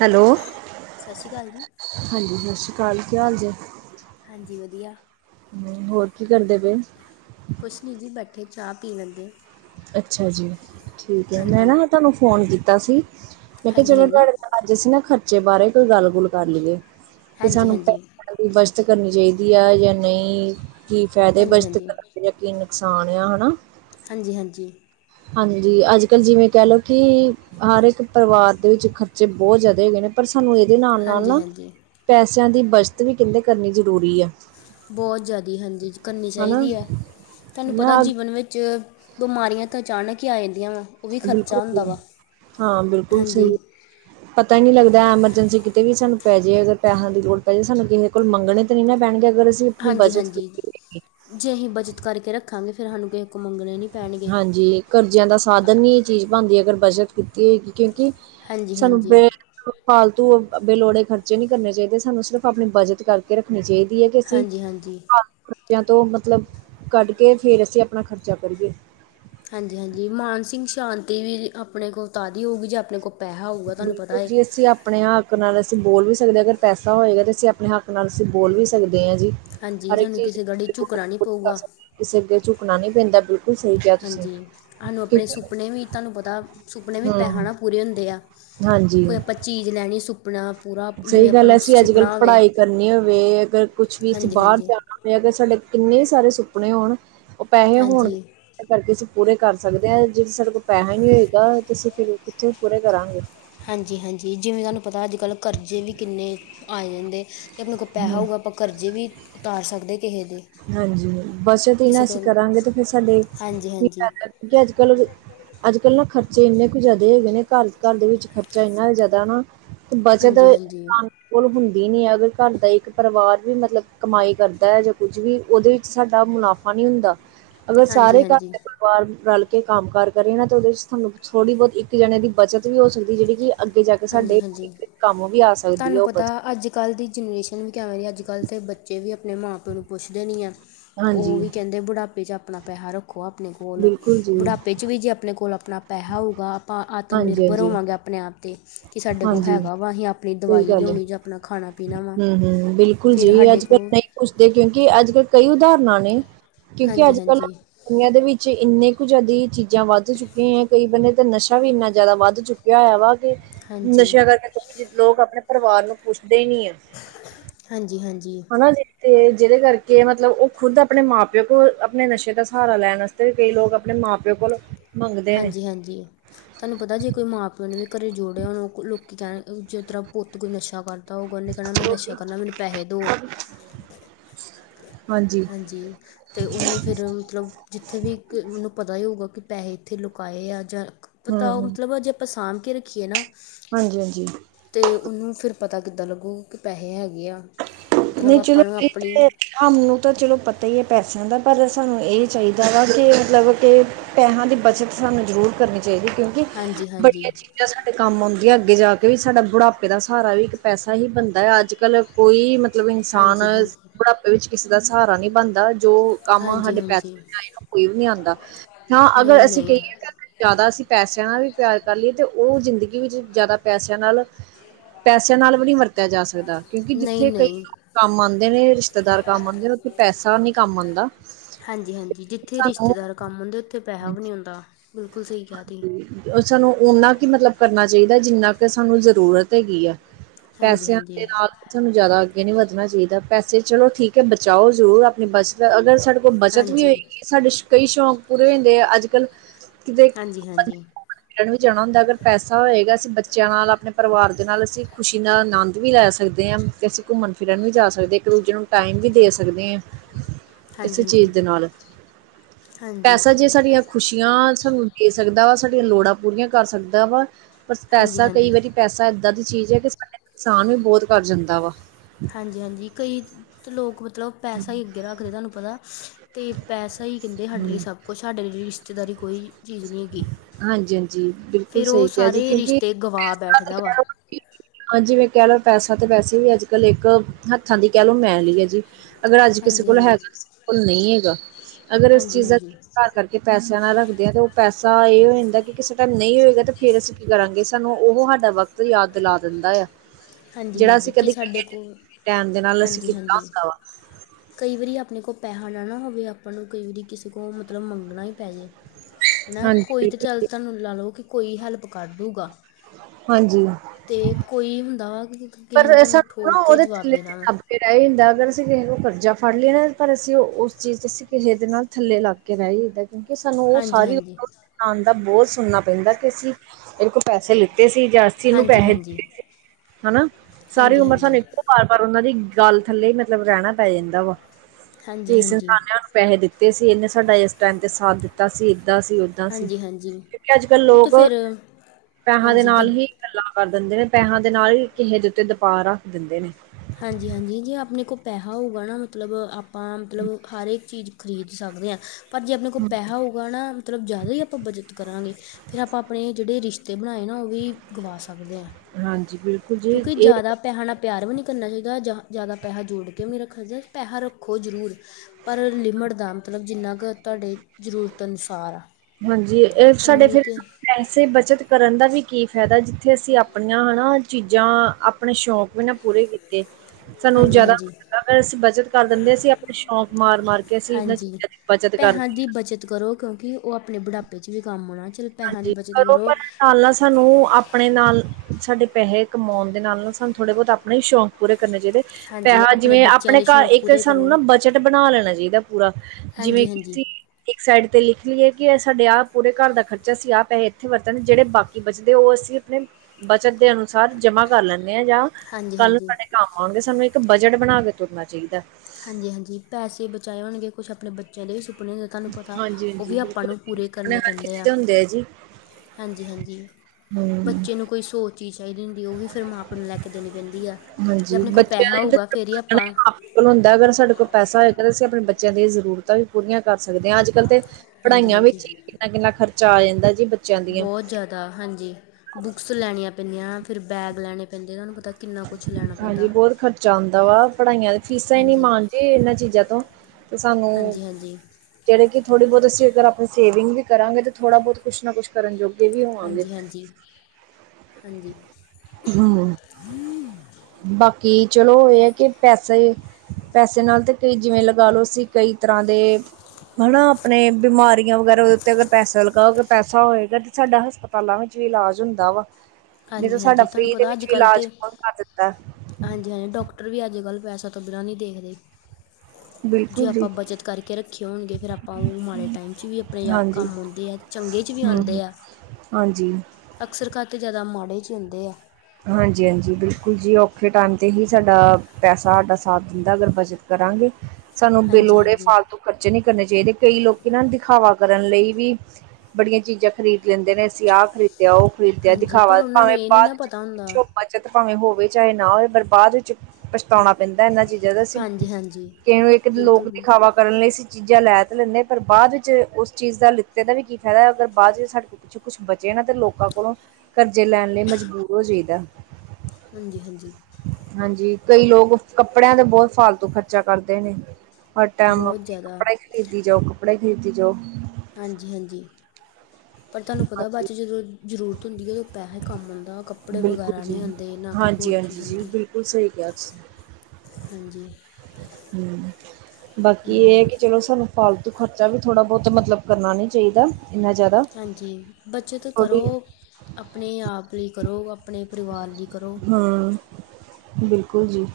Hello ਸਤਿ ਸ਼੍ਰੀ ਅਕਾਲ ਜੀ ਹਾਂਜੀ ਸਤਿ ਸ਼੍ਰੀ ਅਕਾਲ, ਕਿਆ ਹਾਲ ਜੇ? ਹਾਂਜੀ ਵਧੀਆ। ਹਮ ਹੋਰ ਕੀ ਕਰਦੇ ਪਏ? ਕੁੁਛ ਨੀ ਜੀ, ਬੈਠੇ ਚਾਹ ਪੀ ਲੱਗੇ। ਅੱਛਾ ਜੀ, ਠੀਕ ਐ ਮੈਂ ਨਾ ਹਾਂਜੀ ਤੁਹਾਨੂੰ ਫੋਨ ਕੀਤਾ ਸੀ। ਮੈਂ ਕਿਹਾ ਹਾਂਜੀ ਚਲੋ ਹਾਂਜੀ ਤੁਹਾਡੇ ਨਾਲ ਅੱਜ ਅਸੀਂ ਨਾ ਖਰਚੇ ਬਾਰੇ ਕੋਈ ਗੱਲ ਗੁੱਲ ਕਰ ਲਈਏ ਕਿ ਹਾਂਜੀ ਸਾਨੂੰ ਟੈ ਹਾਂਜੀ ਦੀ ਬਚਤ ਕਰਨੀ ਚਾਹੀਦੀ ਆ ਜਾਂ ਨਹੀਂ ਕਿ ਫ਼ਾਇਦੇ ਹਾਂਜੀ ਬਚਤ ਹਾਂਜੀ ਕਰਨ ਕੀ ਨੁਕਸਾਨ ਆ ਹਨਾ। ਹਾਂਜੀ ਹਾਂਜੀ। ਹਾਂਜੀ ਅੱਜ ਕੱਲ੍ਹ ਜਿਵੇਂ ਕਹਿ ਲਓ ਕੀ ਹਰ ਇੱਕ ਪਰਿਵਾਰ ਦੇ ਵਿੱਚ ਖਰਚੇ ਬਹੁਤ ਜ਼ਿਆਦਾ ਹੈਗੇ ਨੇ। ਪਰ ਸਾਨੂੰ ਇਹਦੇ ਨਾਲ-ਨਾਲ ਹਾਂਜੀ ਨਾ ਹਾਂਜੀ ਪੈਸਿਆਂ ਦੀ ਬੱਚਤ ਵੀ ਕਹਿੰਦੇ ਕਰਨੀ ਜ਼ਰੂਰੀ ਆ। ਬਹੁਤ ਜ਼ਿਆਦਾ ਹਾਂਜੀ, ਕਰਨੀ ਹਨਾ ਚਾਹੀਦੀ ਐ ਤੁਹਾਨੂੰ ਪਤਾ ਹਨਾ ਜੀਵਨ ਵਿੱਚ ਬਿਮਾਰੀਆਂ ਤਾਂ ਅਚਾਨਕ ਹੀ ਆ ਜਾਂਦੀਆਂ ਵਾ, ਉਹ ਵੀ ਖਰਚਾ ਬਿਲਕੁਲ ਹੁੰਦਾ ਜੀ ਵਾ ਹਾਂ ਬਿਲਕੁਲ ਹਾਂਜੀ। [unintelligible] ਪਤਾ ਹੀ ਨੀ ਲੱਗਦਾ ਐਮਰਜੈਂਸੀ ਕਿਤੇ ਵੀ ਸਾਨੂੰ ਪੈਜੇ, ਅਗਰ ਪੈਸਿਆਂ ਦੀ ਲੋੜ ਪੈ ਜੇ, ਸਾਨੂੰ ਕਿਸੇ ਕੋਲ ਮੰਗਣੇ ਤਾਂ ਨੀ ਨਾ ਪੈਣਗੇ। ਅਗਰ ਅਸੀਂ ਆਪਣੀ ਬੱਚਤ ਹਾਂਜੀ-ਹਾਂਜੀ, ਕੀਤੀ ਹੋਏਗੀ ਜੇ ਅਸੀਂ ਬੱਚਤ ਕਰਕੇ ਰੱਖਾਂਗੇ, ਫਿਰ ਸਾਨੂੰ ਕਿਸੇ ਕੋ ਮੰਗਨੇ ਨਹੀਂ ਪੈਣਗੇ ਹਾਂਜੀ, ਕਰਜ਼ਿਆਂ ਦਾ ਸਾਧਨ ਨੀ ਇਹ ਚੀਜ਼ ਬਣਦੀ ਅਗਰ ਬੱਚਤ ਕੀਤੀ ਹੋਏਗੀ ਕਿਉਂਕਿ ਹਾਂਜੀ ਸਾਨੂੰ ਹਾਂਜੀ ਪੇ ਫਾਲਤੂ ਬੇਲੋੜੇ ਖਰਚੇ ਨੀ ਕਰਨੇ ਚਾਹੀਦੇ ਸਾਨੂੰ ਸਿਰਫ਼ ਆਪਣੀ ਬਜਟ ਕਰ ਕੇ ਰੱਖਣੀ ਚਾਹੀਦੀ ਹੈ ਕਿ ਅਸੀਂ, ਹਾਂਜੀ ਹਾਂਜੀ ਹਾਂ ਖਰਚਿਆਂ ਤੋਂ ਮਤਲਬ ਕੱਢ ਕੇ ਫੇਰ ਅਸੀਂ ਆਪਣਾ ਖਰਚਾ ਕਰੀਏ। ਹਾਂਜੀ-ਹਾਂਜੀ, ਮਾਨਸਿਕ ਸ਼ਾਂਤੀ ਵੀ ਆਪਣੇ ਕੋਲ ਤਦ ਹੀ ਹੋਊਗੀ ਜੇ ਆਪਣੇ ਕੋਲ ਪੈਸਾ ਹੋਊਗਾ ਤੁਹਾਨੂੰ ਬਿਲਕੁਲ ਪਤਾ ਏ। ਜੀ ਅਸੀਂ ਆਪਣੇ ਹੱਕ ਨਾਲ ਅਸੀਂ ਬੋਲ ਵੀ ਸਕਦੇ ਹਾਂ ਅਗਰ ਪੈਸਾ ਹੋਏਗਾ ਤਾਂ ਅਸੀਂ ਆਪਣੇ ਹੱਕ ਨਾਲ ਅਸੀਂ ਬੋਲ ਵੀ ਸਕ ਸਕਦੇ ਆ ਜੀ, ਹਾਂਜੀ ਹਰ ਇੱਕ ਸਾਨੂੰ ਚੀਜ਼ ਕਿਸੇ ਗਾੜੀ ਝੁਕਣਾ ਨਹੀਂ [unintelligible] ਪਊਗਾ ਕਿਸੇ ਅੱਗੇ ਝੁਕਣਾ ਨੀ ਪੈਂਦਾ। ਸਹੀ ਕਿਹਾ ਤੁਸੀਂ ਹਾਂਜੀ, ਸਾਨੂੰ ਆਪਣੇ ਕਿਉਂਕਿ ਸੁਪਨੇ ਵੀ ਤੁਹਾਨੂੰ ਪਤਾ, ਸੁਪਨੇ ਵੀ ਪੈਸਿਆਂ ਹਮ ਨਾਲ ਪੂਰੇ ਹੁੰਦੇ ਆ, ਹਾਂਜੀ ਕੋਈ ਆਪਾਂ ਚੀਜ਼ ਲੈਣੀ ਸੁ ਸਹੀ ਗੱਲ ਹੈ, ਅਸੀਂ ਅੱਜ-ਕੱਲ੍ਹ ਹੋਵੇ ਪੜ੍ਹਾਈ ਕਰਨੀ ਹੋਵੇ, ਅਗਰ ਕੁਛ ਵੀ ਅਸੀਂ ਹਾਂਜੀ ਬਾਹਰ ਹਾਂਜੀ ਜਾ ਤੇ ਅਗਰ ਸਾਡੇ ਕਿੰਨੇ ਸਾਰੇ ਸੁਪਨੇ ਹੋਣ ਉਹ ਪੈਸੇ ਨੀ ਹੋਣ ਹਾਂਜੀ ਕਰਕੇ ਅਸੀਂ ਪੂਰੇ ਕਰ ਸਕਦੇ ਹਾਂ ਜੇ ਸਾਡੇ ਕੋਲ ਪੈਸਾ ਨੀ ਹੋਏਗਾ ਤੇ ਅਸੀਂ ਫਿਰ ਕਿੱਥੇ ਪੂਰੇ ਕਰਾਂਗੇ। ਹਾਂਜੀ-ਹਾਂਜੀ, ਜਿਵੇਂ ਤੁਹਾਨੂੰ ਪਤਾ ਅੱਜ-ਕੱਲ੍ਹ ਕਰਜ਼ੇ ਵੀ ਕਿੰਨੇ ਆ ਜਾਂਦੇ ਜੇ ਆਪਣੇ ਕੋਲ ਪੈਸਾ ਹਮ ਹੋਊਗਾ ਪ ਕਰਜ਼ੇ ਵੀ ਉਤਾਰ ਸਕਦੇ ਕਿਸੇ ਦੇ। ਹਾਂਜੀ, ਬਚਤ ਹੀ ਨਾ ਕਿਸੇ ਤੋਂ ਅਸੀਂ ਕਰਾਂਗੇ ਤੇ ਫਿਰ ਸਾਡੇ ਹਾਂਜੀ ਕੀ, ਹਾਂਜੀ ਕਿਉਂਕਿ ਅੱਜ-ਕੱਲ ਅੱਜ-ਕੱਲ੍ਹ ਨਾ ਖਰਚੇ ਇੰਨੇ ਕੁ ਜ਼ਿਆਦਾ ਹੈਗੇ ਨੇ, ਘਰ-ਘਰ ਦੇ ਵਿੱਚ ਖਰਚਾ ਇੰਨਾ ਜ਼ਿਆਦਾ ਨਾ ਬਚਤ ਹਾਂਜੀ ਹਾਂਜੀ ਨਾਮ ਕੋਲ ਹੁੰਦੀ ਨੀ, ਐ ਅਗਰ ਘਰ ਦਾ ਇੱਕ ਪਰਿਵਾਰ ਵੀ ਮਤਲਬ ਕਮਾਈ ਕਰਦਾ ਐ ਜੋ ਕੁੱਝ ਵੀ ਉਹਦੇ ਵਿੱਚ ਸਾਡਾ ਮੁਨਾਫ਼ਾ ਨੀ ਹੁੰਦਾ, ਅਗਰ ਹਾਂਜੀ ਸਾਰੇ ਘਰ ਹਾਂਜੀ ਦੇ ਬਾਰ-ਰਲ ਕੇ ਕੰਮ ਕਾਰ ਕਰੇ ਨਾ ਤੇ ਉਹਦੇ ਤੁਹਾਨੂੰ ਥੋੜੀ-ਬਹੁਤ ਇੱਕ ਜਣੇ ਦੀ ਬੱਚਤ ਵੀ ਹੋ ਸਕਦੀ ਜਿਹੜੀ ਕਿ ਅੱਗੇ ਜਾ ਕੇ ਹਾਂਜੀ ਸਾਡੇ ਹਾਂਜੀ ਕੰਮ ਵੀ ਆ ਸਕਦੀ ਆ ਉਹ ਬੱਚਤ ਕੱਲ ਦੀ ਜਨਰੇਸ਼ਨ ਵੀ ਕਿਵੇਂ ਦੀ ਏ ਅੱਜ-ਕੱਲ ਦੇ ਬੱਚੇ ਵੀ ਆਪਣੇ ਮਾਂ-ਪਿਓ ਨੂੰ ਪੁੱਛਦੇ ਨੀ ਆ। ਉਹ ਹਾਂਜੀ, ਹੀ ਕਹਿੰਦੇ ਬੁਢਾਪੇ ਚ ਆਪਣਾ ਪੈਸਾ ਰੱਖੋ ਆਪਣੇ ਕੋਲ, ਬਿਲਕੁਲ ਜੀ, ਬੁਢਾਪੇ ਵੀ ਜੇ ਆਪਣੇ ਕੋਲ ਆਪਣਾ ਪੈਸਾ ਹੋਊਗਾ ਆਪਾਂ ਆਤਮ ਨਿਰਭਰ ਹਾਂਜੀ-ਹਾਂਜੀ, ਹਾਂਜੀ। ਹੋਵਾਂਗੇ ਆਪਣੇ ਆਪ ਤੇ। ਕਿ ਸਾਡੇ ਕੋਲ ਹਾਂਜੀ। ਹੈਗਾ ਵਾ ਅਸੀਂ ਆਪਣੀ ਸਹੀ ਦਵਾਈ ਗੱਲ ਹੈ ਲਿਆਉਣੀ ਜਾਂ ਆਪਣਾ ਖਾਣਾ-ਪੀਣਾ ਵਾ। ਹਮ ਹਮ ਬਿਲਕੁਲ ਜੀ ਫਿਰ ਸਾਡੇ ਅੱਜ ਕੱਲ ਕੋਲ ਨਹੀਂ ਪੁੱਛਦੇ ਕਿਉਂਕਿ ਅੱਜ-ਕੱਲ ਕਈ ਉਦਾਹਰਨਾਂ ਨੇ ਕਿਉਂਕਿ ਹਾਂਜੀ ਅੱਜ-ਕੱਲ ਹਾਂਜੀ ਦੁਨੀਆਂ ਦੇ ਵਿੱਚ ਇੰਨੇ ਕੁ ਜ਼ਿਆਦਾ ਚੀਜ਼ਾਂ ਵੱਧ ਚੁੱਕੀਆਂ ਐ ਕਈ ਬੰਦੇ ਤੇ ਨਸ਼ਾ ਵੀ ਇੰਨਾ ਜ਼ਿਆਦਾ ਵੱਧ ਚੁੱਕ ਹੋਇਆ ਇਹ ਵਾ ਕਿ, ਹਾਂਜੀ ਨਸ਼ਿਆਂ ਕਰਕੇ ਲੋਕ ਆਪਣੇ ਪਰਿਵਾਰ ਨੂੰ ਪੁੱਛਦੇ ਹੀ ਨੀ ਆ। ਹਾਂਜੀ-ਹਾਂਜੀ। ਹੈਨਾ ਜੇ ਤੇ ਜਿਹਦੇ ਕਰਕੇ ਮਤਲਬ ਉਹ ਖੁਦ ਆਪਣੇ ਮਾਂ-ਪਿਓ ਕੋਲ ਆਪਣੇ ਨਸ਼ੇ ਦਾ ਸਹਾਰਾ ਲੈਣ ਕਈ ਲੋਕ ਆਪਣੇ ਮਾਂ-ਪਿਓ ਕੋਲ ਮੰਗਦੇ ਨੇ ਹਾਂਜੀ-ਹਾਂਜੀ, ਤੁਹਾਨੂੰ ਪਤਾ ਜੇ ਕੋਈ ਮਾਂ-ਪਿਓ ਨੇ ਵੀ ਕਦੀ ਜੋੜਿਆ ਹੋਣਾ ਲੋਕੀ- ਲੋਕੀ ਕਹਿਣ ਜਿਸ ਤਰ੍ਹਾਂ ਪੁੱਤ ਕੋਈ ਨਸ਼ਾ ਕਰਦਾ ਹੋਗਾ ਉਹਨੇ ਕਹਿਣਾ ਮੈਂ ਨਸ਼ਾ ਕਰਨਾ ਮੈਨੂੰ ਪੈਸੇ ਦੋ। ਹਾਂਜੀ। ਅਤੇ ਉਹਨੇ ਫਿਰ ਮਤਲਬ ਜਿੱਥੇ ਵੀ ਉਹਨੂੰ ਪਤਾ, ਹੀ ਹੋਊਗਾ ਕਿ ਪੈਸੇ ਇੱਥੇ ਲੁਕਾਏ ਆ ਜਾਂ ਹਮ ਪਤਾ ਉਹ ਹਮ ਮਤਲਬ ਅਜੇ ਆਪਾਂ ਸਾਂਭ ਕੇ ਰੱਖੀਏ ਨਾ। ਹਾਂਜੀ-ਹਾਂਜੀ। ਅਤੇ ਉਹਨੂੰ ਫਿਰ ਪਤਾ ਕਿੱਦਾਂ ਲੱਗੇੂਗਾ ਕਿ ਪੈਸੇ ਹੈਗੇ ਆ? ਮਤਲਬ ਨਹੀਂ ਚਲੋ ਆਪਾਂ ਨੂੰ ਫਿਰ ਆਪਣੀ ਤੇ ਨਾ ਨੂੰ ਤਾਂ ਚਲੋ ਪਤਾ ਹੀ ਹੈ ਪੈਸਿਆਂ ਦਾ ਪਰ ਸਾਨੂੰ ਇਹ ਚਾਹੀਦਾ ਵਾ ਕੇ ਮਤਲਬ ਕਿ ਪੈਸਿਆਂ ਦੀ ਬੱਚਤ ਸਾਨੂੰ ਜ਼ਰੂਰ ਕਰਨੀ ਚਾਹੀਦੀ ਕਿਉਂਕਿ ਹਾਂਜੀ ਬੜਿਆ ਹਾਂਜੀ ਚੀਜਾ ਜ ਸਾਡੇ ਕੰਮ ਆਉਂਦੀ ਆ ਅੱਗੇ ਜਾ ਕੇ ਵੀ, ਸਾਡਾ ਬੁਢਾਪੇ ਦਾ ਸਾਰਾ ਵੀ ਇੱਕ ਪੈਸਾ ਹੀ ਬਣਦਾ ਹੈ ਅੱਜ-ਕੱਲ੍ਹ। ਕੋਈ ਮਤਲਬ ਇਨਸਾਨ ਹਾਂਜੀ ਹਾਂਜੀ ਬੁਢਾਪੇ ਵਿੱਚ ਕਿਸੇ ਦਾ ਸਹਾਰਾ ਨਹੀਂ ਬਣਦਾ, ਜੋ ਕੰਮ ਹਾਂਜੀ ਸਾਡੇ ਹਾਂਜੀ ਪੈਸੇ ਆਏ ਕੋਈ ਵੀ ਨੀ ਆਂਦਾ। ਹਾਂ, ਨਹੀਂ ਅਗਰ ਅਸੀਂ ਨਹੀਂ ਕਹੀਏ ਘਰੇ ਜ਼ਿਆਦਾ ਅਸੀਂ ਪੈਸਿਆਂ ਨਾਲ ਵੀ ਪਿਆਰ ਕਰ ਲੀਏ, ਤੇ ਉਹ ਜ਼ਿੰਦਗੀ ਵਿੱਚ ਜ਼ਿਆਦਾ ਪੈਸਿਆਂ ਨਾਲ ਪੈਸਿਆਂ ਨਾਲ ਵੀ ਨੀ ਵਰਤਿਆ ਜਾ ਸਕਦਾ। ਕਿਉਂਕਿ ਨਹੀਂ ਜਿੱਥੇ ਕਈ ਨਹੀਂ ਲੋਕ ਕੰਮ ਆਂਦੇ ਨੇ ਰਿਸ਼ਤੇਦਾਰ ਕੰਮ ਆਂਦੇ ਨੇ, ਉੱਥੇ ਪੈਸਾ ਨਹੀਂ ਕੰਮ ਆਂਦਾ। ਹਾਂਜੀ-ਹਾਂਜੀ, ਜਿੱਥੇ ਰਿਸ਼ਤੇਦਾਰ ਕੰਮ ਆਉਂਦੇ ਉੱਥੇ ਪੈਸਾ ਵੀ ਨੀ ਆਉਂਦਾ, ਬਿਲਕੁਲ ਸਹੀ ਕਿਹਾ ਤੁਹੀ। ਸਾਨੂੰ ਓਨਾ ਕੁ ਮਤਲਬ ਕਰਨਾ ਚਾਹੀਦਾ, ਜਿੰਨਾ ਕਿ ਸਾਨੂੰ ਜ਼ਰੂਰਤ ਹੈਗੀ ਆ। ਹਾਂਜੀ ਪੈਸਿਆਂ ਦੇ ਹਾਂਜੀ ਨਾਲ ਤੁਹਾਨੂੰ ਜਿਆਦਾ ਅੱਗੇ ਨਹੀਂ ਵਧਣਾ ਚਾਹੀਦਾ, ਪੈਸੇ ਚਲੋ ਠੀਕ ਐ ਬਚਾਓ ਜ਼ਰੂਰ, ਆਪਣੀ ਬੱਚਤ ਅਗਰ ਸਾਡੇ ਉਹ ਬੱਚਤ ਵੀ ਹਾਂਜੀ ਹੋਏਗੀ, ਸਾਡੇ ਕਈ ਸ਼ੌਕ ਪੂਰੇ ਹੋ ਜਾਂਦੇ ਆ, ਅੱਜ-ਕੱਲ ਕਿਤੇ ਹਾਂਜੀ ਹਾਂਜੀ ਘੁੰ ਹਾਂਜੀ ਬੱਚਿਆਂ ਨੇ ਵੀ ਜਾਣਾ ਹੁੰਦਾ, ਅਗਰ ਪੈਸਾ ਹੋਏਗਾ ਅਸੀਂ ਬੱਚਿਆਂ ਨਾਲ ਆਪਣੇ ਪਰਿਵਾਰ ਦੇ ਨਾਲ, ਅਸੀਂ ਖੁਸ਼ੀ ਨਾਲ ਆਨੰਦ ਵੀ ਲੈ ਸਕ ਸਕਦੇ ਹਾਂ, ਤੇ ਅਸੀਂ ਘੁੰਮਣ ਫਿਰਨ ਵੀ ਜਾ ਸਕਦੇ ਆਂ, ਇੱਕ ਦੂਜੇ ਨੂੰ ਟਾਈਮ ਵੀ ਦੇ ਸਕਦੇ ਆਂ। ਇਸੇ ਹਾਂਜੀ ਹਾਂਜੀ ਚੀਜ਼ ਦੇ ਨਾਲ। ਹਾਂਜੀ। ਪੈਸਾ ਜੇ ਸਾਡੀਆਂ ਖੁਸ਼ੀਆਂ ਸਾਨੂੰ ਦੇ ਸਕਦਾ ਵਾ, ਸਾਡੀਆਂ ਲੋੜਾਂ ਪੂਰੀਆਂ ਕਰ ਸਕਦਾ ਵਾ, ਪਰ ਪੈਸਾ ਕਈ ਹਾਂਜੀ ਵਾਰੀ ਪੈਸਾ ਏਦਾਂ ਦੀ ਚੀਜ਼ ਐ, ਕਿ ਸਾਡੇ ਨੁਕਸਾਨ ਵੀ ਬਹੁਤ ਕਰ ਜਾਂਦਾ ਵਾ। ਹਾਂਜੀ-ਹਾਂਜੀ, ਕਈ ਤਾਂ ਲੋਕ ਮਤਲਬ ਪੈਸਾ ਹੀ ਅੱਗੇ ਰੱਖਦੇ ਤੁਹਾਨੂੰ ਪਤਾ। ਤੇ ਪੈਸਾ ਹੀ ਕਹਿੰਦੇ ਸਾਡੇ ਲਈ ਹਮ ਸਭ ਕੁਛ ਐ, ਸਾਡੇ ਲਈ ਰਿਸ਼ਤੇਦਾਰੀ ਕੋਈ ਚੀਜ਼ ਨੀ ਹੈਗੀ, ਹਾਂਜੀ ਹਾਂਜੀ ਬਿਲਕੁਲ ਫਿਰ ਉਹ ਸਹੀ ਕਿਹਾ ਜੀ ਸਾਰੇ ਕਿਉਂਕਿ ਰਿਸ਼ਤੇ ਗਵਾ ਬੈਠਦਾ ਵਾ। ਹਾਂਜੀ ਜਿਵੇਂ ਕਹਿ ਲੋ ਪੈਸਾ, ਤੇ ਵੈਸੇ ਵੀ ਅੱਜ-ਕੱਲ ਇੱਕ ਹੱਥਾਂ ਦੀ ਕਹਿ ਲੋ ਮੈਲ ਈ ਐ ਜੀ। ਅਗਰ ਅੱਜ ਕਿਸੇ ਹਾਂਜੀ ਕੋਲ ਹਾਂਜੀ ਹੈਗਾ, ਕਿਸੇ ਕੋਲ ਨਹੀਂ ਹੈਗਾ, ਅਗਰ ਇਸ ਹਾਂਜੀ ਚੀਜ਼ ਦਾ ਹਾਂਜੀ ਘਰ ਕਰਕੇ ਪੈਸਿਆਂ ਨਾ ਰੱਖਦੇ ਆ, ਤੇ ਉਹ ਪੈਸਾ ਇਹ ਹੋ ਜਾਂਦਾ ਕਿ ਕਿਸੇ ਟੈਮ ਨਹੀਂ ਹੋਏਗਾ ਤੇ ਫੇਰ ਅਸੀਂ ਕੀ ਕਰਾਂਗੇ, ਸਾਨੂੰ ਉਹ ਸਾਡਾ ਵਕਤ ਯਾਦ ਦਿਲਾ ਦਿੰਦਾ ਆ। ਜਿਹੜਾ ਹਾਂਜੀ-ਹਾਂਜੀ, ਅਸੀਂ ਕੀ ਕਦੇ ਸਾਡੇ ਕੋਲ, ਟੈਮ ਦੇ ਨਾਲ ਅਸੀਂ ਕੀਤਾ ਹਾਂਜੀ-ਹਾਂਜੀ। ਹੁੰਦਾ ਵਾ ਕਈ ਵਾਰੀ ਆਪਣੇ ਕੋਲ ਪੈਸਾ ਨਾ ਨਾ ਹੋਵੇ, ਆਪਾਂ ਨੂੰ ਕਈ ਵਾਰੀ ਕਿਸੇ ਕੋਲ ਮਤਲਬ ਮੰਗਣਾ ਹੀ ਪੈ ਜਵੇ। ਹਨਾ ਹਾਂਜੀ ਕੋਈ ਤਾਂ ਬਿਲਕੁਲ ਚੱਲ ਜੀ ਤੁਹਾਨੂੰ ਲਾ ਲਓ, ਕਿ ਕੋਈ ਹੈਲਪ ਕਰ ਦੂਗਾ। ਹਾਂਜੀ। ਤੇ ਕੋਈ ਹੁੰਦਾ ਵਾ ਕਿ ਪਰ ਨੇ ਇਹ ਤੁਹਾਨੂੰ ਸਾਨੂੰ ਨਾ ਠੋਕ ਕੇ ਉਹਦੇ ਜਵਾਬ ਥੱਲੇ ਤੇ ਦੇਣਾ ਵਾ ਲੱਬ ਤੇ ਰਹਿ ਜਾਂਦਾ, ਅਗਰ ਅਸੀਂ ਕਿਸੇ ਕੋਲ ਕਰਜ਼ਾ ਫੜ ਲਈਏ ਨਾ, ਪਰ ਅਸੀਂ ਉਹ ਉਸ ਚੀਜ਼ ਤੇ ਅਸੀਂ ਕਿਸੇ ਦੇ ਨਾਲ ਥੱਲੇ ਲੱਗ ਕੇ ਰਹਿ ਜਾਈਦਾ, ਕਿਉਂਕਿ ਸਾਨੂੰ ਉਹ ਹਾਂਜੀ ਸਾਰੀ ਹਾਂਜੀ ਇਨਸਾਨ ਦਾ ਬਹੁ ਸੁਣਨਾ ਪੈਂਦਾ, ਕਿ ਅਸੀਂ ਇਹਦੇ ਕੋਲ ਪੈਸੇ ਲਿੱ ਦਿੱਤੇ ਸੀ, ਜਾਸਤੀ ਨੂੰ ਹਾਂਜੀ ਪੈਸੇ ਹਾਂਜੀ ਦਿੱਤੇ ਸੀ, ਹਨਾ। ਸਾਰੀ ਹਾਂਜੀ ਉਮਰ ਸਾਨੂੰ ਹਾਂਜੀ ਇੱਕੋ ਵਾਰ-ਵਾਰ ਉਹਨਾਂ ਦੀ ਗੱਲ ਥੱਲੇ, ਮ ਮਤਲਬ ਰਹਿਣਾ ਪੈ ਜਾਂਦਾ ਵਾ, ਹਾਂਜੀ ਕਿ ਇਸ ਹਾਂਜੀ ਇਨਸਾਨ ਨੇ ਪੈਸੇ ਦਿੱਤੇ ਸੀ, ਇਹਨੇ ਸਾਡਾ ਇਸ ਟੈਮ ਤੇ ਸਾਥ ਦਿੱ ਦਿੱਤਾ ਸੀ, ਏਦਾਂ ਸੀ ਓਦਾਂ ਸੀ, ਹਾਂਜੀ ਹਾਂਜੀ ਕਿਉਂਕਿ ਅੱਜ-ਕੱਲ ਉਹ ਲੋਕ ਤਾਂ ਫਿਰ ਪੈਹਿਆਂ ਦੇ ਹਾਂਜੀ ਨਾਲ ਦਬ ਹੀ ਗੱਲਾਂ ਕਰ ਦਿੰਦੇ ਨੇ, ਪੈਹਾਂ ਦੇ ਨਾਲ ਹੀ ਕਿਸੇ ਦੇ ਉੱਤੇ ਦਬਾਅ ਰੱਖ ਦਿੰਦੇ ਨੇ। ਹਾਂਜੀ-ਹਾਂਜੀ, ਜੇ ਆਪਣੇ ਕੋਲ ਪੈਸਾ ਹੋਊਗਾ ਨਾ ਮਤਲਬ ਆਪਾਂ ਮਤਲਬ ਹਰ ਇੱਕ ਚੀਜ਼ ਖਰੀਦ ਸਕਦੇ ਹਾਂ। ਪਰ ਜੇ ਆਪਣੇ ਕੋਲ ਪੈਸਾ ਹੋਊਗਾ ਨਾ, ਮਤਲਬ ਜ਼ਿਆਦਾ ਹੀ ਆਪਾਂ ਬਚਤ ਕਰਾਂਗੇ, ਫਿਰ ਆਪਾਂ ਆਪਣੇ ਜਿਹੜੇ ਰਿਸ਼ਤੇ ਤੇ ਬਣਾਏ ਨਾ ਉਹ ਵੀ ਗਵਾ ਸਕਦੇ ਆ, ਹਾਂਜੀ ਬਿਲਕੁਲ ਜੀ ਕਿਉਂਕਿ ਇਹ ਜਿਆਦਾ ਪੈਹਿਆਂ ਨਾਲ ਪਿਆਰ ਵੀ ਨੀ ਕਰਨਾ ਚਾਹੀਦਾ, ਜ ਜ਼ਿਆਦਾ ਪੈਸਾ ਜੋੜ ਕੇ ਵੀ ਨਹੀਂ ਰੱਖਣਾ ਚਾਹੀਦਾ, ਪੈਸਾ ਰੱਖੋ ਜ਼ਰੂਰ ਪਰ ਲਿਮਟ ਦਾ, ਮਤਲਬ ਜਿੰਨਾ ਕ ਤੁਹਾਡੇ ਜ਼ਰੂਰਤ ਅਨੁਸਾਰ। ਹਾਂਜੀ, ਇਹ ਸਾਡੇ ਉਨੀ ਫਿਰ ਕੁ ਪੈਸੇ ਬਚਤ ਕਰਨ ਦਾ ਵੀ ਕੀ ਫੈਦਾ ਜੇ ਜਿੱਥੇ ਅਸੀਂ ਆਪਣੀਆਂ ਹਨਾ ਚੀਜ਼ਾਂ ਆਪਣੇ ਸ਼ੌਂਕ ਵੀ ਨਾ ਪੂਰੇ ਕੀਤੇ, ਸਾਨੂੰ ਹਾਂਜੀ ਜਿਆਦਾ ਹਾਂਜੀ ਅਸੀਂ ਬੱਚਤ ਕਰ ਦਿੰਦੇ, ਅਸੀਂ ਆਪਣੇ ਸ਼ੌਕ ਹਾਂਜੀ, ਪੈਹਿਆਂ ਕਰਦੇ ਦੀ ਬੱਚਤ ਕਰੋ, ਕਿਉਂਕਿ ਉਹ ਆਪਣੇ ਬੁਢਾਪੇ ਚ ਵੀ ਕੰਮ ਆਣਾ ਚੱਲ। ਹਾਂਜੀ, ਕਰੋ ਪਰ ਨਾਲ-ਨਾਲ ਅਸੀਂ ਸਾਨੂੰ ਆਪਣੇ ਨਾਲ ਸਾਡੇ ਪੈਸੇ ਕਮਾਉਣ ਦੇ ਨਾਲ -ਨਾਲ ਸਾਨੂੰ ਥੋੜੇ ਬਹੁਤ ਆਪਣੇ ਸ਼ੌਂਕ ਪੂਰੇ ਕਰਨੇ ਚਾਹੀਦੇ ਹਾਂਜੀ ਪੈਹਾ ਜਿਵੇਂ ਬੱਚਿਆਂ ਆਪਣੇ ਦੇ ਘਰ ਸ਼ੌਂਕ ਇੱਕ ਪੂਰੇ ਸਾਨੂੰ ਨਾ ਕਰੋ ਬਜਟ ਬਣਾ ਲੈਣਾ ਚਾਹੀਦਾ ਪੂਰਾ ਜਿਵੇਂ ਹਾਂਜੀ ਹਾਂਜੀ ਕਿਸੀਂ ਇੱਕ ਸਾਈਡ ਤੇ ਲਿਖ ਲਈਏ ਕਿ ਸਾਡੇ ਆਪ ਪੂਰੇ ਘਰ ਦਾ ਖਰਚਾ ਅਸੀਂ ਆਹ ਪੈਹੈ ਇੱਥੇ ਵਰਤਦੇ ਜਿਹੜੇ ਬਾਕੀ ਬਚਦੇ ਉਹ ਅਸੀਂ ਆਪਣੇ ਬੱਚਤ ਦੇ ਅਨੁਸਾਰ ਜਮਾ ਕਰ ਲੈਂਦੇ ਹਾਂ ਜਾਂ ਹਾਂਜੀ ਕੱਲ ਨੂੰ ਹਾਂਜੀ ਸਾਡੇ ਕੰਮ ਆਉਣਗੇ ਸਾਨੂੰ ਇੱਕ ਬਜਟ ਬਣਾ ਕੇ ਤੁਰਨਾ ਚਾਹੀਦਾ ਹਾਂਜੀ -ਹਾਂਜੀ ਪੈਸੇ ਬਚਾਏ ਹੋਣਗੇ ਕੁਛ ਆਪਣੇ ਬੱਚਿਆਂ ਦੇ ਵੀ ਸੁਪਨੇ ਤਾਨੂੰ ਪਤਾ ਹਾਂਜੀ ਉਹ ਹਾਂਜੀ ਵੀ ਆਪਾਂ ਨੂੰ ਬਿਲਕੁਲ ਪੂਰੇ ਆਪਣੇ ਕਰਨੇ ਹਰ ਪੈਂਦੇ ਕਿਸੇ ਆ ਦੇ ਹੁੰਦੇ ਜੀ ਹਾਂਜੀ -ਹਾਂਜੀ ਹਮ ਬੱਚੇ ਨੂੰ ਕੋਈ ਸੋਚ ਚੀਜ਼ ਚਾਹਿਦੀ ਹੁੰਦੀ ਹ ਓਹ ਵੀ ਮਾਂ ਪਿਓ ਨੂੰ ਲੈ ਕੇ ਦੇਣੀ ਪੈਂਦੀ ਹ ਜੇ ਹਾਂਜੀ ਆਪਣੇ ਕੋਲ ਪੈਹਾ ਬੱਚਿਆਂ ਦਾ ਹੋਉਗਾ ਫੇਰ ਹੀ ਆਪਾਂ [unintelligible] ਹੁੰਦਾ ਅਗਰ ਸਾਡੇ ਕੋਲ ਪੈਸਾ ਹੋਏਗਾ ਤਾਂ ਅਸੀਂ ਆਪਣੇ ਬੱਚਿਆਂ ਦੀਆਂ ਜ਼ਰੂਰਤਾਂ ਵੀ ਪੂਰੀਆਂ ਕਰ ਸਕਦੇ ਹਾਂ ਅੱਜ ਕੱਲ੍ਹ ਤੇ ਹਾਂਜੀ ਪੜ੍ਹਾਈਆਂ ਹਾਂਜੀ ਵਿੱਚ ਈ ਕਿੰਨਾ -ਕਿੰਨਾ ਖਰਚਾ ਆ ਜਾਂਦਾ ਜੀ ਬ ਬਹੁਤ ਜ਼ਿਆਦਾ ਹਾਂਜੀ ਬੁੱਕਸ ਲੈਣੀਆਂ ਪੈਂਦੀਆਂ ਫਿਰ ਬੈਗ ਲੈਣੇ ਪੈਂਦੇ ਤੁਹਾਨੂੰ ਪਤਾ ਕਿੰਨਾ ਕੁਛ ਲੈਣਾ ਹਾਂਜੀ ਪੈਂਦਾ ਬਹੁਤ ਖਰਚਾ ਆਉਂਦਾ ਵਾ ਪੜ੍ਹਾਈਆਂ ਫੀਸਾਂ ਹੀ ਨਹੀਂ ਹਾਂਜੀ ਮਾਣ ਜੇ ਇਹਨਾਂ ਚੀਜ਼ਾਂ ਤੋਂ ਤੇ ਸਾਨੂੰ ਹਾਂਜੀ -ਹਾਂਜੀ ਜਿਹੜੇ ਕਿ ਥੋੜੀ ਬਹੁਤ ਅਸੀਂ ਅਰ ਆਪ ਸੇਵਿੰਗ ਵੀ ਕਰਾਂਗੇ ਤੇ ਥੋੜਾ ਬਹੁਤ ਕੁੱਛ ਨਾ ਕੁਛ ਕਰਨ ਜੋਗੇ ਵੀ ਹੋਵਾਂਗੇ ਜੀ ਹਾਂਜੀ ਹਮ ਬਾਕੀ ਚਲੋ ਇਹ ਹੈ ਕਿ ਪੈਸੇ ਪੈਸੇ ਨਾਲ ਤੇ ਕਈ ਜਿਵੇਂ ਲਗਾਾਲਓ ਸੀ ਕਈ ਤਰ੍ਹਾਂ ਦੇ ਹਨਾ ਆਪਣੇ ਬਿਮਾਰੀਆਂ ਵਗੈਰਾ ਉਹਦੇ ਉੱਤੇ ਅਗਰ ਪੈਸਾ ਲਗਾਓ ਅ ਪੈਸਾ ਹੋਏਗਾ ਤੇ ਸਾਡਾ ਹਸਪਤਾਲ ਹਤਾਲਾਂ ਵਿੱਚ ਵੀ ਇਲਾਜ ਹੁੰਦਾ ਵਾ ਹਾਂਜੀ -ਹਾਂਜੀ ਤਾਨੂੰ ਇਹਦੇ ਵਿੱਚ ਇਲਾਜ ਕੌਣ ਕਰ ਦਿੱਤਾ [unintelligible] ਹਾਂਜੀ- ਹਾਂਜੀ ਡਾਕਟਰ ਵੀ ਅੱਜ ਕੱਲ੍ਹ ਪੈਸਾ ਤੋਂ ਬਿਨਾਂ ਨਹੀਂ ਦੇਖਦੇ ਜੇ ਬਿਲਕੁਲ ਆਪਾਂ ਜੀ ਬੱਚਤ ਕਰਕੇ ਰੱਖੇ ਹੋਣਗੇ ਫਿਰ ਆਪਾਂ ਉਹ ਮਾੜੇ ਟਾਈਮ 'ਚ ਵੀ ਆਪਣੇ ਹਾਂਜੀ ਕੰਮ ਆਉਂਦੇ ਆ ਚੰਗੇ 'ਚ ਵੀ ਹੂੰ ਆਉਂਦੇ ਹੂੰ ਆ ਹਾਂਜੀ ਅਕਸਰ ਘਟ ਜ਼ਿਆਦਾ ਮਾੜੇ 'ਚ ਹੀ ਹੁੰਦੇ ਆ। ਹਾਂਜੀ -ਹਾਂਜੀ, ਬਿਲਕੁਲ ਜੀ ਔਖੇ ਟਾਈਮ 'ਤੇ ਹੀ ਸਾਡਾ ਪੈਸਾ ਹਾਡਾ ਸਾਥ ਦਿੰਦਾ ਅਗਰ ਬਚਤ ਕਰਾਂਗੇ। ਸਾਨੂੰ ਹਾਂਜੀ ਬੇਲੋੜੇ ਹਾਂਜੀ ਫਾਲਤੂ ਖਰਚੇ ਨਹੀਂ ਕਰਨੇ ਚਾਹੀਦੇ। ਕਈ ਲੋਕ ਨਾ ਦਿਖਾਵਾ ਕਰਨ ਲਈ ਵੀ ਬੜੀਆਂ ਚੀਜ਼ਾਂ ਖਰੀਦ ਲੈਂਦੇ ਨੇ, ਅਸੀਂ ਆਹ ਖਰੀਦਿਆ ਉਹ ਖਰੀਦਿਆ ਦਿਖਾਵਾ ਭਾਵੇਂ ਬਾਅਦ ਵਿੱਚ ਅੰਧਾ [unintelligible] ਪਿੱਛੋਂ ਬੱਚਤ ਭਾਵੇਂ ਹੋਵੇ ਚਾਹੇ ਨਾ ਹੋਵੇ, ਪਰ ਬਾਅਦ ਵਿੱਚ ਕਾਉਣਾ ਪੈਂਦਾ [unintelligible] ਇਹਨਾਂ ਚੀਜ਼ਾਂ ਦਾ ਅਸੀ ਹਾਂਜੀ ਹਾਂਜੀ ਕਿਨੂੰ ਇੱਕ ਲੋਕ ਬਿਲਕੁਲ ਬਿਲਕੁਲ ਦਿਖਾਵਾ ਪੱਲੇ ਅਸੀਂ ਚੀਜਾ ਲੈ ਤ ਲੈਦੇ ਆ ਪਰ ਬਾਅਦ ਵਿੱਚ ਉਸ ਚੀਜ਼ ਦਾ ਲਿਖ ਦੇਣਾ ਵੀ ਕੀ ਫਾਇਦਾ ਕੀ ਉਹ ਜੇ ਕੁਝ ਬਚਿਆ ਹੈ ਤੇ, ਲੋਕਾਂ ਕੋਲੋਂ ਕਰਜ਼ੇ ਲੈਣ ਲਈ ਮਜਬੂਰ ਹੋ ਜਾਈਦਾ। ਹਾਂਜੀ-ਹਾਂਜੀ! ਹਾਂਜੀ, ਕਈ ਲੋਕ ਕੱਪੜਿਆਂ ਤੇ ਬਹੁਤ ਫਾਲਤੂ ਖ਼ਰਚਾ ਕਰਦੇ ਨੇ। ਹਰ ਟਾਈਮ ਬਹੁਤ ਜ਼ਿਆਦਾ ਕੱਪੜਾ ਹੀ, ਖਰੀਦੀ ਜਾਓ ਕੱਪੜੇ ਖਰੀਦੀ ਜਾਓ। ਹਾਂਜੀ- ਹਾਂਜੀ, ਪਰ ਤਾਨੂੰ ਪਤਾ ਬਾਅਦ ਹਾਂਜੀ। 'ਚ ਜਦੋਂ ਜ਼ਰੂਰਤ ਹੁੰਦੀ ਹੈ। ਉਦੋਂ ਪੈਹਾ ਹੀ ਕੰਮ ਆਉਂਦਾ, ਕੱਪੜੇ ਬਿਲਕੁਲ ਵਗੈਰਾ ਜੀ। ਨਹੀਂ ਆਉਂਦੇ ਨਾ ਕੋਈ ਹੋਰ ਹਾਂਜੀ ਚੀਜ਼ ਹਾਂਜੀ ਜੀ ਆਉਂਦੀ। ਬਿਲਕੁਲ ਸਹੀ ਕਿਹਾ ਤੁਸੀਂ। ਹਾਂਜੀ ਹਮ, ਬਾਕੀ ਇਹ ਹੈ ਹੂੰ ਕਿ ਚਲੋ ਸਾਨੂੰ ਫਾਲਤੂ ਖਰਚਾ ਵੀ ਥੋੜ੍ਹਾ ਬਹੁਤ ਮਤਲਬ ਕਰਨਾ ਨਹੀਂ ਚਾਹੀਦਾ। ਇਨਾ ਜ਼ਿਆਦਾ ਹਾਂਜੀ, ਬੱਚਤ ਥੋੜੀ ਕਰੋ ਆਪਣੇ ਆਪ ਲਈ ਕਰੋ ਆਪਣੇ ਪਰਿਵਾਰ ਲਈ ਕਰੋ। ਹਾਂ, ਬਿਲਕੁਲ ਜੀ।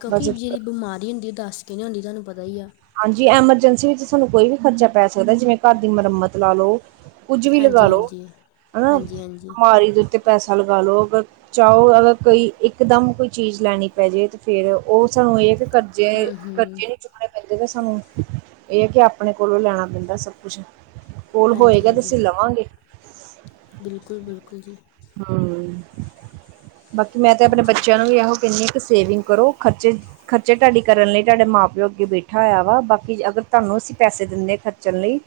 ਕਿਉਂਕਿ ਬਚਤ ਜਿਹੜੀ ਬਿਮਾਰੀ ਹੁੰਦੀ ਹੈ ਉਹ ਦੱਸ ਕੇ ਨਹੀਂ ਆਉਂਦੀ ਤਾ ਨੂੰ ਪਤਾ ਹੀ ਆ। ਹਾਂਜੀ, ਐਮਰਜੈਂਸੀ ਵਿੱਚ ਸਾਨੂੰ ਕੋਈ ਵੀ ਖਰਚਾ ਪੈ ਸਕਦਾ। ਜਿਵੇਂ ਘਰ ਦੀ ਮੁਰੰਮਤ ਲਾ ਲਓ, ਕੁੱਝ ਵੀ ਲਗਾ ਹਾਂਜੀ ਲੋ ਹਾਂਜੀ ਹਨਾ, ਹਾਂਜੀ ਹਾਂਜੀ ਬਿਮਾਰੀ ਦੇ ਉੱਤੇ ਪੈਸਾ ਲਗਾ ਲੋ ਅਗਰ ਚਾਹੋ ਅਗਰ ਕੋਈ ਇੱਕ ਦਮ ਕੋਈ ਚੀਜ਼ ਲੈਣੀ ਪੈਜੇ, ਤੇ ਫੇਿਰ ਉਹ ਸਾਨੂੰ ਇਹ ਕਿ ਕਰ ਜੇ ਹੂੰ ਹੂੰ ਕਰਜੇ ਚੁੱਕਣੇ। ਇਦਾਂ ਕਿ ਸਾਨੂੰ ਇਹ ਹੈ ਕਿ, ਆਪਣੇ ਕੋਲੋਂ ਲੈਣਾ ਪੈਂਦਾ ਸਭ ਕੁਛ। ਕੋਲ ਹਾਂਜੀ ਹੋਏਗਾ, ਤੇ ਹਾਂਜੀ ਅਸੀਂ ਲਵਾਂਗੇ। ਬਿਲਕੁਲ- ਬਿਲਕੁਲ ਜੀ। ਹਾਂ, ਬਾਕੀ ਮੈਂ ਤੇ ਆਪਣੇ ਹਾਂਜੀ ਬੱਚਿਆਂ ਨੂੰ ਵੀ ਇਹੋ ਕਹਿੰਦੀ ਹ ਕਿ ਸੇਵਿੰਗ ਕਰੋ ਖਰਚੇ ਖਰਚੇ ਤੁਹਾਡੀ ਕਰਨ ਲਈ ਤੁਹਾਡੇ ਮਾਂ ਪਿਓ ਅੱਗੇ ਬੈਠਾ ਹੋਇਆ ਵਾ, ਬਾਕੀ ਅਗਰ ਤੁਹਾਨੂੰ ਅਸੀਂ ਪੈਸ ਦਿੰਦੇ ਖਚ ਚਲੇ,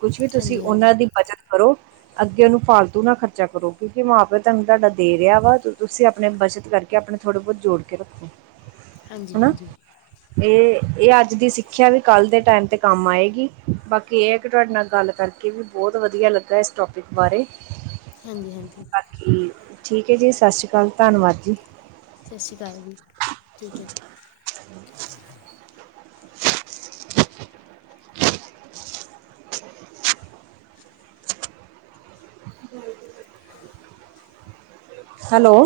ਕੁਛ ਵੀ ਤੁਸੀਂ ਹਾਂਜੀ ਹਾਂਜੀ ਉਹਨਾਂ ਦੀ ਬਚਤ ਕਰੋ ਅੱਗੇ ਉਹਨੂੰ ਫਾਲਤੂ ਨਾ ਖ਼ਰਚਾ ਕਰੋ। ਕਿਉਂਕਿ ਮਾਂ ਪਿਓ ਤੁਹਾਨੂੰ ਤੁਹਾਡਾ ਦੇ ਰਿਹਾ ਵਾ, ਤੁਸੀਂ ਆਪਣੇ ਬੱਚਤ ਕਰਕੇ ਆਪਣੇ ਥੋੜੇ ਬਹੁਤ ਜੋੜ ਕੇ ਰੱਖੋ। ਹਾਂਜੀ- ਹਨਾ ਹਾਂਜੀ ਇਹ ਇਹ ਅੱਜ ਦੀ ਸਿੱਖਿਆ ਵੀ ਕੱਲ ਦੇ ਟਾਈਮ ਤੇ ਕੰਮ ਆਏਗੀ, ਬਾਕੀ ਇਹ ਹੈ ਕਿ ਤੁਹਾਡੇ ਨਾਲ ਗੱਲ ਕਰਕੇ ਕਿ ਵੀ ਬਹੁਤ ਵਧੀਆ ਲੱਗਾ ਇਸ ਟੋਪਿਕ ਬਾਰੇ। ਹਾਂਜੀ ਹਾਂਜੀ। ਬਾਕੀ ਠੀਕ ਹੈ ਜੀ ਸਤਿ ਸ਼੍ਰੀ ਅਕਾਲ ਧੰਨਵਾਦ ਜੀ। ਸਤਿ ਸ਼੍ਰੀ ਅਕਾਲ ਜੀ ਠੀਕ ਹੈ ਜੀ। ਹਮ। ਹੈਲੋ।